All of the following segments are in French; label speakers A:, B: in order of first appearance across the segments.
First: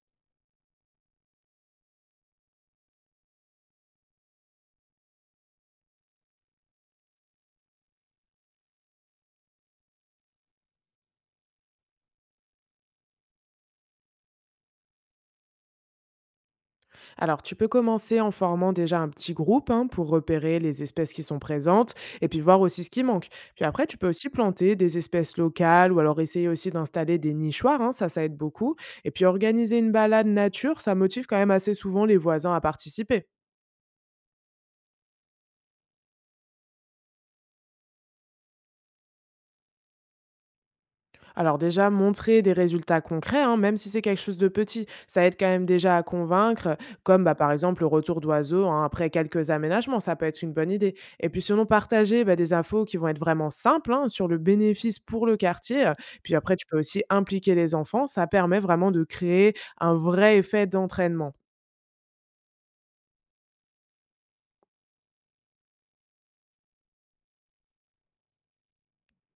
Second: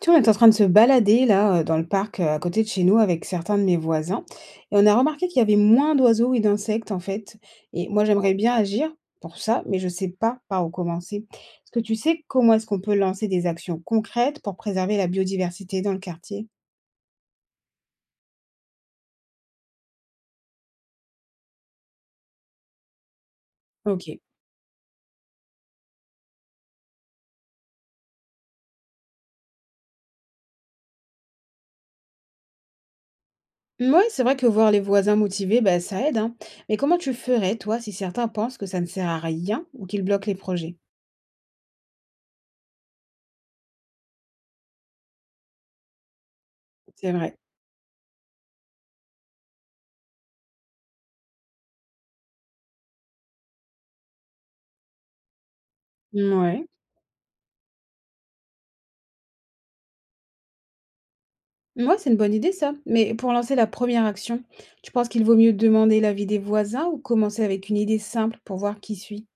A: Tu vois, on est en train de se balader là, dans le parc, à côté de chez nous avec certains de mes voisins et on a remarqué qu'il y avait moins d'oiseaux et d'insectes en fait, et moi j'aimerais bien agir pour ça, mais je ne sais pas par où commencer. Est-ce que tu sais comment est-ce qu'on peut lancer des actions concrètes pour préserver la biodiversité dans le quartier?
B: Alors, tu peux commencer en formant déjà un petit groupe hein, pour repérer les espèces qui sont présentes et puis voir aussi ce qui manque. Puis après, tu peux
A: Ok.
B: aussi planter des espèces locales ou alors essayer aussi d'installer des nichoirs, hein, ça aide beaucoup. Et puis organiser une balade nature, ça motive quand même assez souvent les voisins à participer.
A: Mouais, c'est vrai que voir les voisins motivés, bah, ça aide, hein. Mais comment tu ferais toi si certains pensent que ça ne sert à rien ou qu'ils bloquent les projets?
B: Alors déjà, montrer des résultats concrets, hein, même si c'est quelque chose de petit, ça aide quand même déjà à convaincre,
A: C'est
B: comme bah,
A: vrai.
B: par exemple le retour d'oiseaux hein, après quelques aménagements, ça peut être une bonne idée. Et puis sinon, partager bah, des infos qui vont être vraiment simples hein, sur le bénéfice pour le quartier. Puis après,
A: Ouais.
B: tu peux aussi impliquer les enfants, ça permet vraiment de créer un vrai effet d'entraînement.
A: Ouais, c'est une bonne idée ça. Mais pour lancer la première action, tu penses qu'il vaut mieux demander l'avis des voisins ou commencer avec une idée simple pour voir qui suit?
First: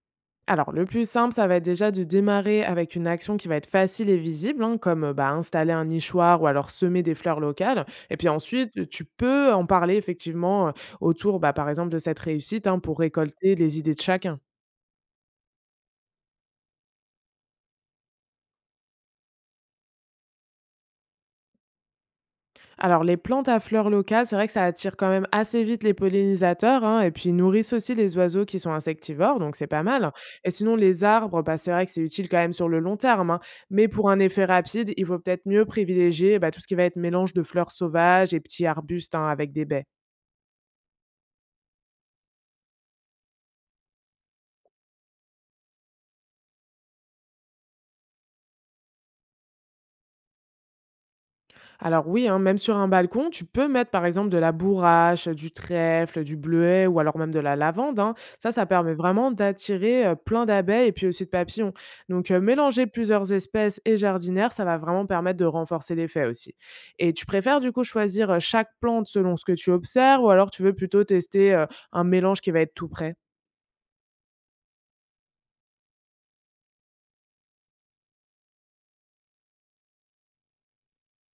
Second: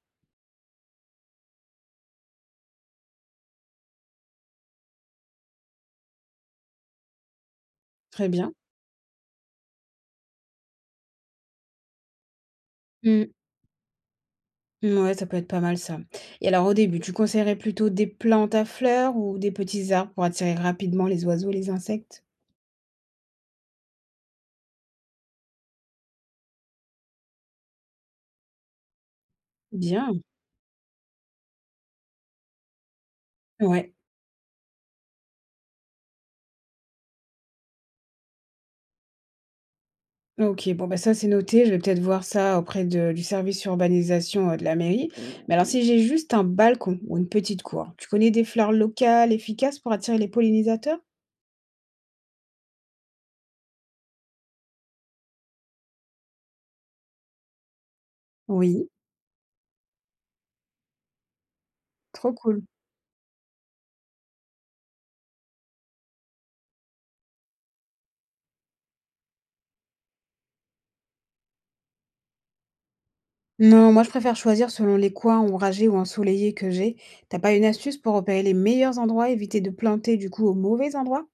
B: Alors, le plus simple, ça va être déjà de démarrer avec une action qui va être facile et visible, hein, comme bah, installer un nichoir ou alors semer des fleurs locales. Et
A: Très
B: puis
A: bien.
B: ensuite, tu peux en parler effectivement autour, bah, par exemple, de cette réussite hein, pour
A: Mmh.
B: récolter les idées de chacun.
A: Ouais, ça peut être pas mal ça. Et alors au début, tu conseillerais plutôt des plantes à fleurs ou des petits arbres pour attirer rapidement les oiseaux et les insectes?
B: Alors, les plantes à fleurs locales, c'est vrai que ça attire quand même assez vite les pollinisateurs hein, et puis ils nourrissent aussi les oiseaux qui sont insectivores, donc c'est pas mal.
A: Bien.
B: Et sinon, les arbres, bah, c'est vrai que c'est utile quand même sur le long terme, hein, mais
A: Ouais.
B: pour un effet rapide, il vaut peut-être mieux privilégier bah, tout ce qui va être mélange de fleurs sauvages et petits arbustes hein, avec des baies.
A: Ok, bon bah ça c'est noté, je vais peut-être voir ça auprès de- du service urbanisation de la mairie. Mais alors si j'ai juste un balcon ou une petite cour, tu connais des fleurs locales efficaces pour attirer les pollinisateurs?
B: Alors oui, hein, même sur un balcon, tu peux mettre par exemple de la bourrache, du trèfle, du bleuet ou alors même de la lavande. Hein. Ça
A: Oui,
B: permet vraiment d'attirer plein d'abeilles et puis aussi de papillons. Donc
A: trop cool.
B: mélanger plusieurs espèces et jardinaires, ça va vraiment permettre de renforcer l'effet aussi. Et tu préfères du coup choisir chaque plante selon ce que tu observes ou alors tu veux plutôt tester un mélange qui va être tout prêt.
A: Non, moi je préfère choisir selon les coins ombragés ou ensoleillés que j'ai. T'as pas une astuce pour repérer les meilleurs endroits, éviter de planter du coup au mauvais endroit?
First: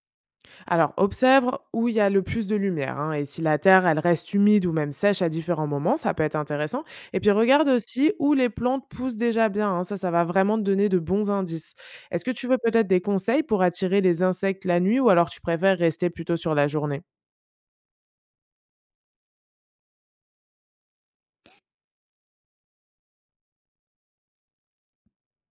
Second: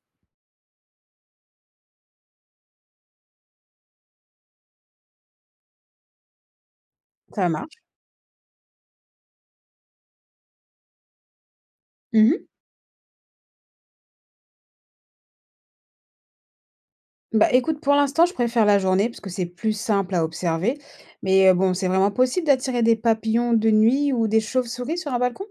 B: Alors, observe où il y a le plus de lumière. Hein, et si la terre, elle reste humide ou même sèche à différents moments, ça peut être intéressant. Et puis,
A: Ça
B: regarde
A: marche.
B: aussi où les plantes poussent déjà bien. Hein, ça va vraiment te donner de bons indices. Est-ce que tu
A: Mhm.
B: veux peut-être des conseils pour attirer les insectes la nuit ou alors tu préfères rester plutôt sur la journée?
A: Bah écoute, pour l'instant, je préfère la journée parce que c'est plus simple à observer. Mais bon, c'est vraiment possible d'attirer des papillons de nuit ou des chauves-souris sur un balcon?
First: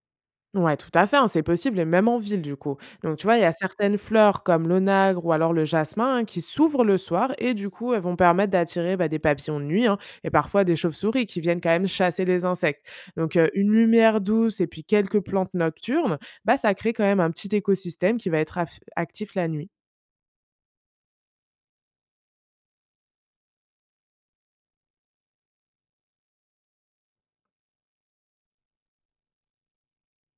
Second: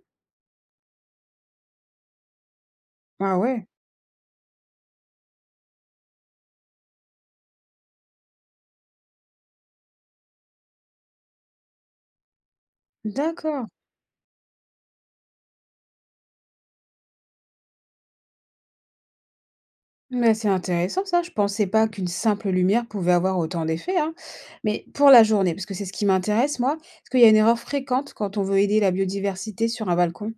B: Ouais, tout à fait, hein, c'est possible et même en ville du coup. Donc tu
A: Ah
B: vois, il y a
A: ouais,
B: certaines fleurs comme l'onagre ou alors le jasmin hein, qui s'ouvrent le soir et du coup, elles vont permettre d'attirer bah, des papillons de nuit hein, et parfois des chauves-souris qui viennent quand même chasser les insectes. Donc
A: d'accord.
B: une lumière douce et puis quelques plantes nocturnes, bah, ça crée quand même un petit écosystème qui va être actif la nuit.
A: Mais c'est intéressant ça, je pensais pas qu'une simple lumière pouvait avoir autant d'effets, hein. Mais pour la journée, parce que c'est ce qui m'intéresse moi, est-ce qu'il y a une erreur fréquente quand on veut aider la biodiversité sur un balcon?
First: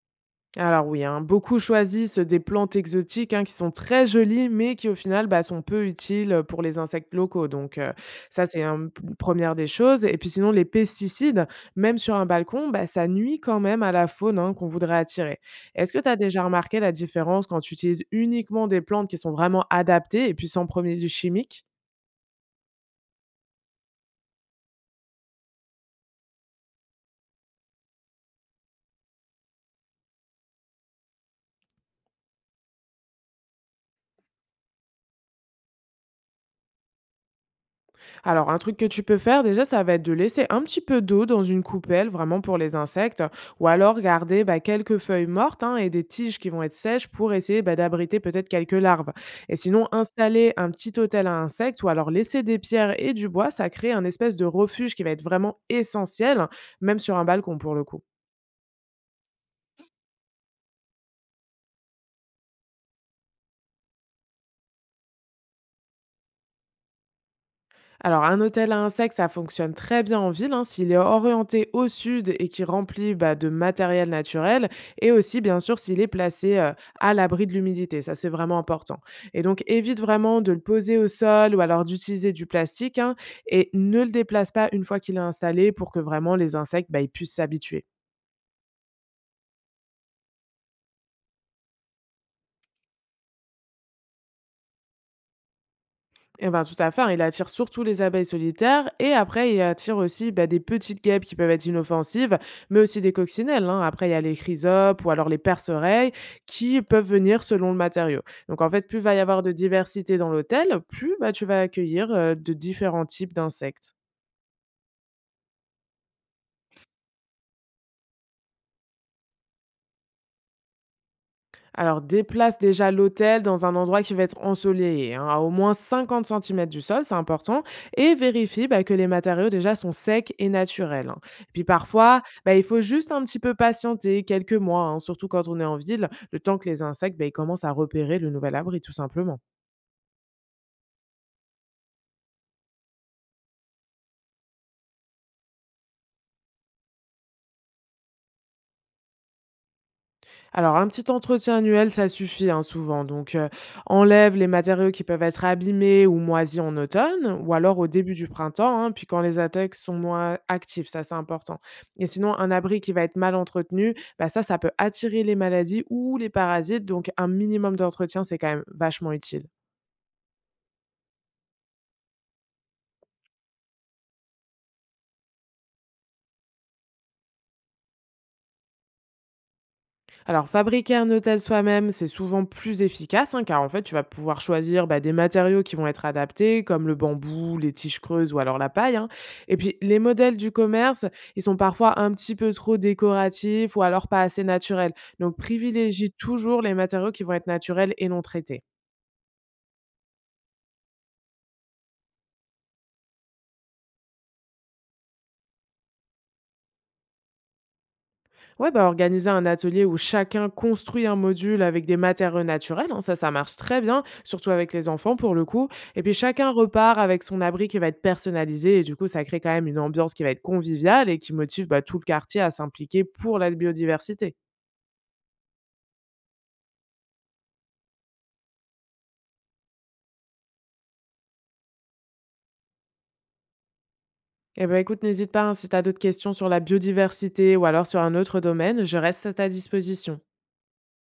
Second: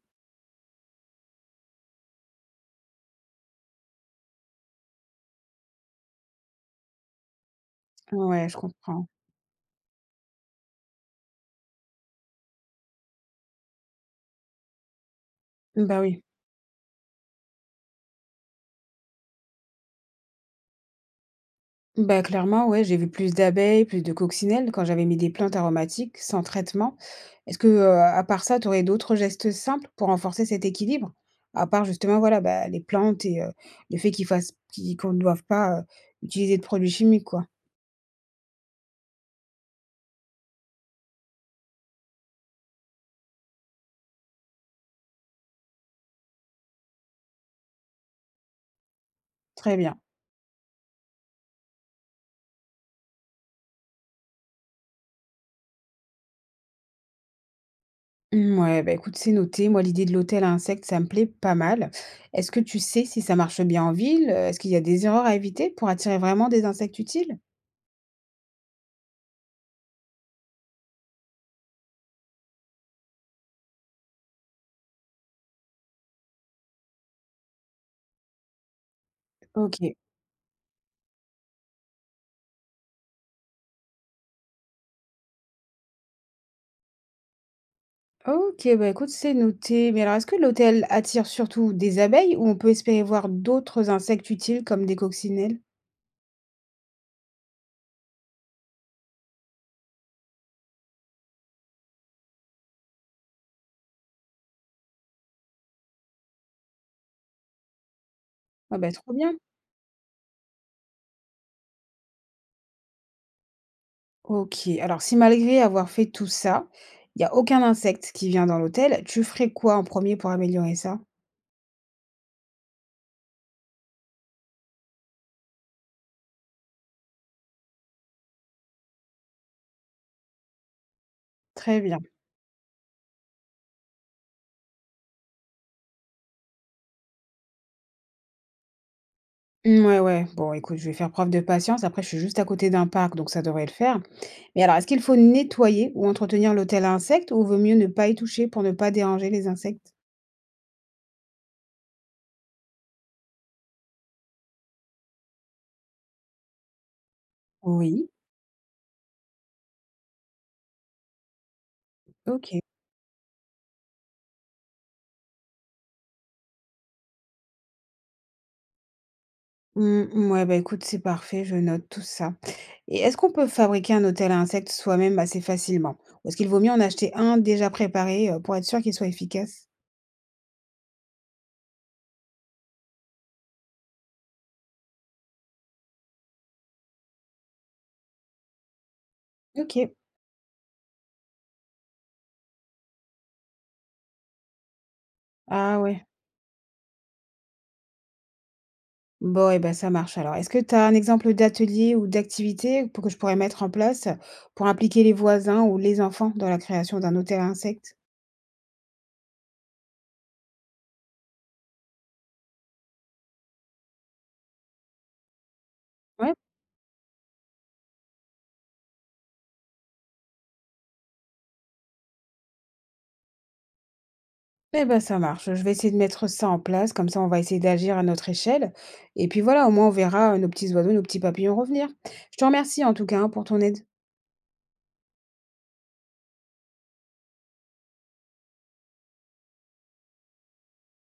B: Alors oui, hein, beaucoup choisissent des plantes exotiques hein, qui sont très jolies, mais qui au final bah, sont peu utiles pour les insectes locaux. Donc ça,
A: Ouais, je
B: c'est
A: comprends.
B: une première des choses. Et puis sinon, les pesticides, même sur un balcon, bah, ça nuit quand même à la faune hein, qu'on voudrait attirer. Est-ce
A: Bah
B: que tu as
A: oui.
B: déjà remarqué la différence quand tu utilises uniquement des plantes qui sont vraiment adaptées et puis sans produits chimiques?
A: Bah clairement, ouais, j'ai vu plus d'abeilles, plus de coccinelles quand j'avais mis des plantes aromatiques sans traitement. Est-ce que, à part ça, tu aurais d'autres gestes simples pour renforcer cet équilibre? À part justement, voilà, bah, les plantes et le fait qu'ils fassent, qu'on ne doive pas utiliser de produits chimiques, quoi.
B: Alors, un truc que tu peux faire déjà, ça va être de laisser un petit peu d'eau dans une coupelle, vraiment pour les insectes, ou alors garder bah, quelques feuilles mortes hein, et des tiges qui vont être sèches pour essayer bah, d'abriter peut-être quelques larves. Et
A: Très
B: sinon,
A: bien.
B: installer un petit hôtel à insectes ou alors laisser des pierres et du bois, ça crée un espèce de refuge qui va être vraiment essentiel, même sur un balcon pour le coup.
A: Mm, ouais, bah écoute, c'est noté. Moi, l'idée de l'hôtel à insectes, ça me plaît pas mal. Est-ce que tu sais si ça marche bien en ville? Est-ce qu'il y a des erreurs à éviter pour attirer vraiment des insectes utiles?
B: Alors, un hôtel à insectes, ça fonctionne très bien en ville hein, s'il est orienté au sud et qui remplit bah, de matériel naturel, et aussi, bien sûr, s'il est placé à l'abri de l'humidité. Ça, c'est vraiment important. Et donc,
A: Ok.
B: évite vraiment de le poser au sol ou alors d'utiliser du plastique hein, et ne le déplace pas une fois qu'il est installé pour que vraiment les insectes bah, ils puissent s'habituer.
A: OK, bah, écoute, c'est noté. Mais alors, est-ce que l'hôtel attire surtout des abeilles ou on peut espérer voir d'autres insectes utiles comme des coccinelles?
B: Eh ben, tout à fait, hein, il attire surtout les abeilles solitaires et après, il attire aussi bah, des petites guêpes qui peuvent être inoffensives, mais aussi des coccinelles. Hein. Après, il y a les chrysopes ou alors les perce-oreilles qui peuvent venir selon le matériau. Donc, en
A: Ah
B: fait,
A: bah,
B: plus
A: trop
B: va y
A: bien.
B: avoir de diversité dans l'hôtel, plus bah, tu vas accueillir de différents types d'insectes.
A: Ok, alors si malgré avoir fait tout ça, il n'y a aucun insecte qui vient dans l'hôtel, tu ferais quoi en premier pour améliorer ça?
B: Alors déplace déjà l'autel dans un endroit qui va être ensoleillé, hein, à au moins 50 centimètres du sol, c'est important, et vérifie bah, que les matériaux déjà sont secs et naturels. Hein. Et puis
A: Très bien.
B: parfois, bah, il faut juste un petit peu patienter quelques mois, hein, surtout quand on est en ville, le temps que les insectes bah, ils commencent à repérer le nouvel abri tout simplement.
A: Mm, ouais, ouais. Bon, écoute, je vais faire preuve de patience. Après, je suis juste à côté d'un parc, donc ça devrait le faire. Mais alors, est-ce qu'il faut nettoyer ou entretenir l'hôtel à insectes ou vaut mieux ne pas y toucher pour ne pas déranger les insectes?
B: Alors un petit entretien annuel, ça suffit, hein, souvent. Donc, enlève les matériaux qui peuvent être abîmés ou moisis en automne ou alors au
A: Oui,
B: début du printemps, hein, puis quand les attaques sont moins actives, ça, c'est important. Et sinon, un
A: ok.
B: abri qui va être mal entretenu, bah, ça peut attirer les maladies ou les parasites, donc un minimum d'entretien, c'est quand même vachement utile.
A: Mm, mm, ouais, bah écoute, c'est parfait, je note tout ça. Et est-ce qu'on peut fabriquer un hôtel à insectes soi-même assez facilement? Ou est-ce qu'il vaut mieux en acheter un déjà préparé pour être sûr qu'il soit efficace?
B: Alors, fabriquer un hôtel soi-même, c'est souvent plus efficace, hein, car en fait, tu vas pouvoir choisir bah, des matériaux qui vont être adaptés, comme le bambou, les tiges creuses ou alors la paille. Hein. Et
A: Ok.
B: puis, les modèles du commerce, ils sont parfois un petit peu trop décoratifs ou alors pas assez naturels. Donc,
A: Ah ouais.
B: privilégie toujours les matériaux qui vont être naturels et non traités.
A: Bon, et ben ça marche alors. Est-ce que tu as un exemple d'atelier ou d'activité pour que je pourrais mettre en place pour impliquer les voisins ou les enfants dans la création d'un hôtel à insectes?
B: Ouais, bah, organiser un atelier où chacun construit un module avec des matériaux naturels, hein, ça marche très bien, surtout avec les enfants pour le coup. Et puis
A: Ouais,
B: chacun repart avec son abri qui va être personnalisé et du coup, ça crée quand même une ambiance qui va être conviviale et qui motive bah, tout le quartier à s'impliquer pour la biodiversité.
A: eh ben, ça marche. Je vais essayer de mettre ça en place. Comme ça, on va essayer d'agir à notre échelle. Et puis voilà, au moins, on verra nos petits oiseaux, nos petits papillons revenir. Je te remercie en tout cas hein, pour ton aide.
B: Eh ben écoute, n'hésite pas hein, si tu as d'autres questions sur la biodiversité ou alors sur un autre domaine, je reste à ta disposition.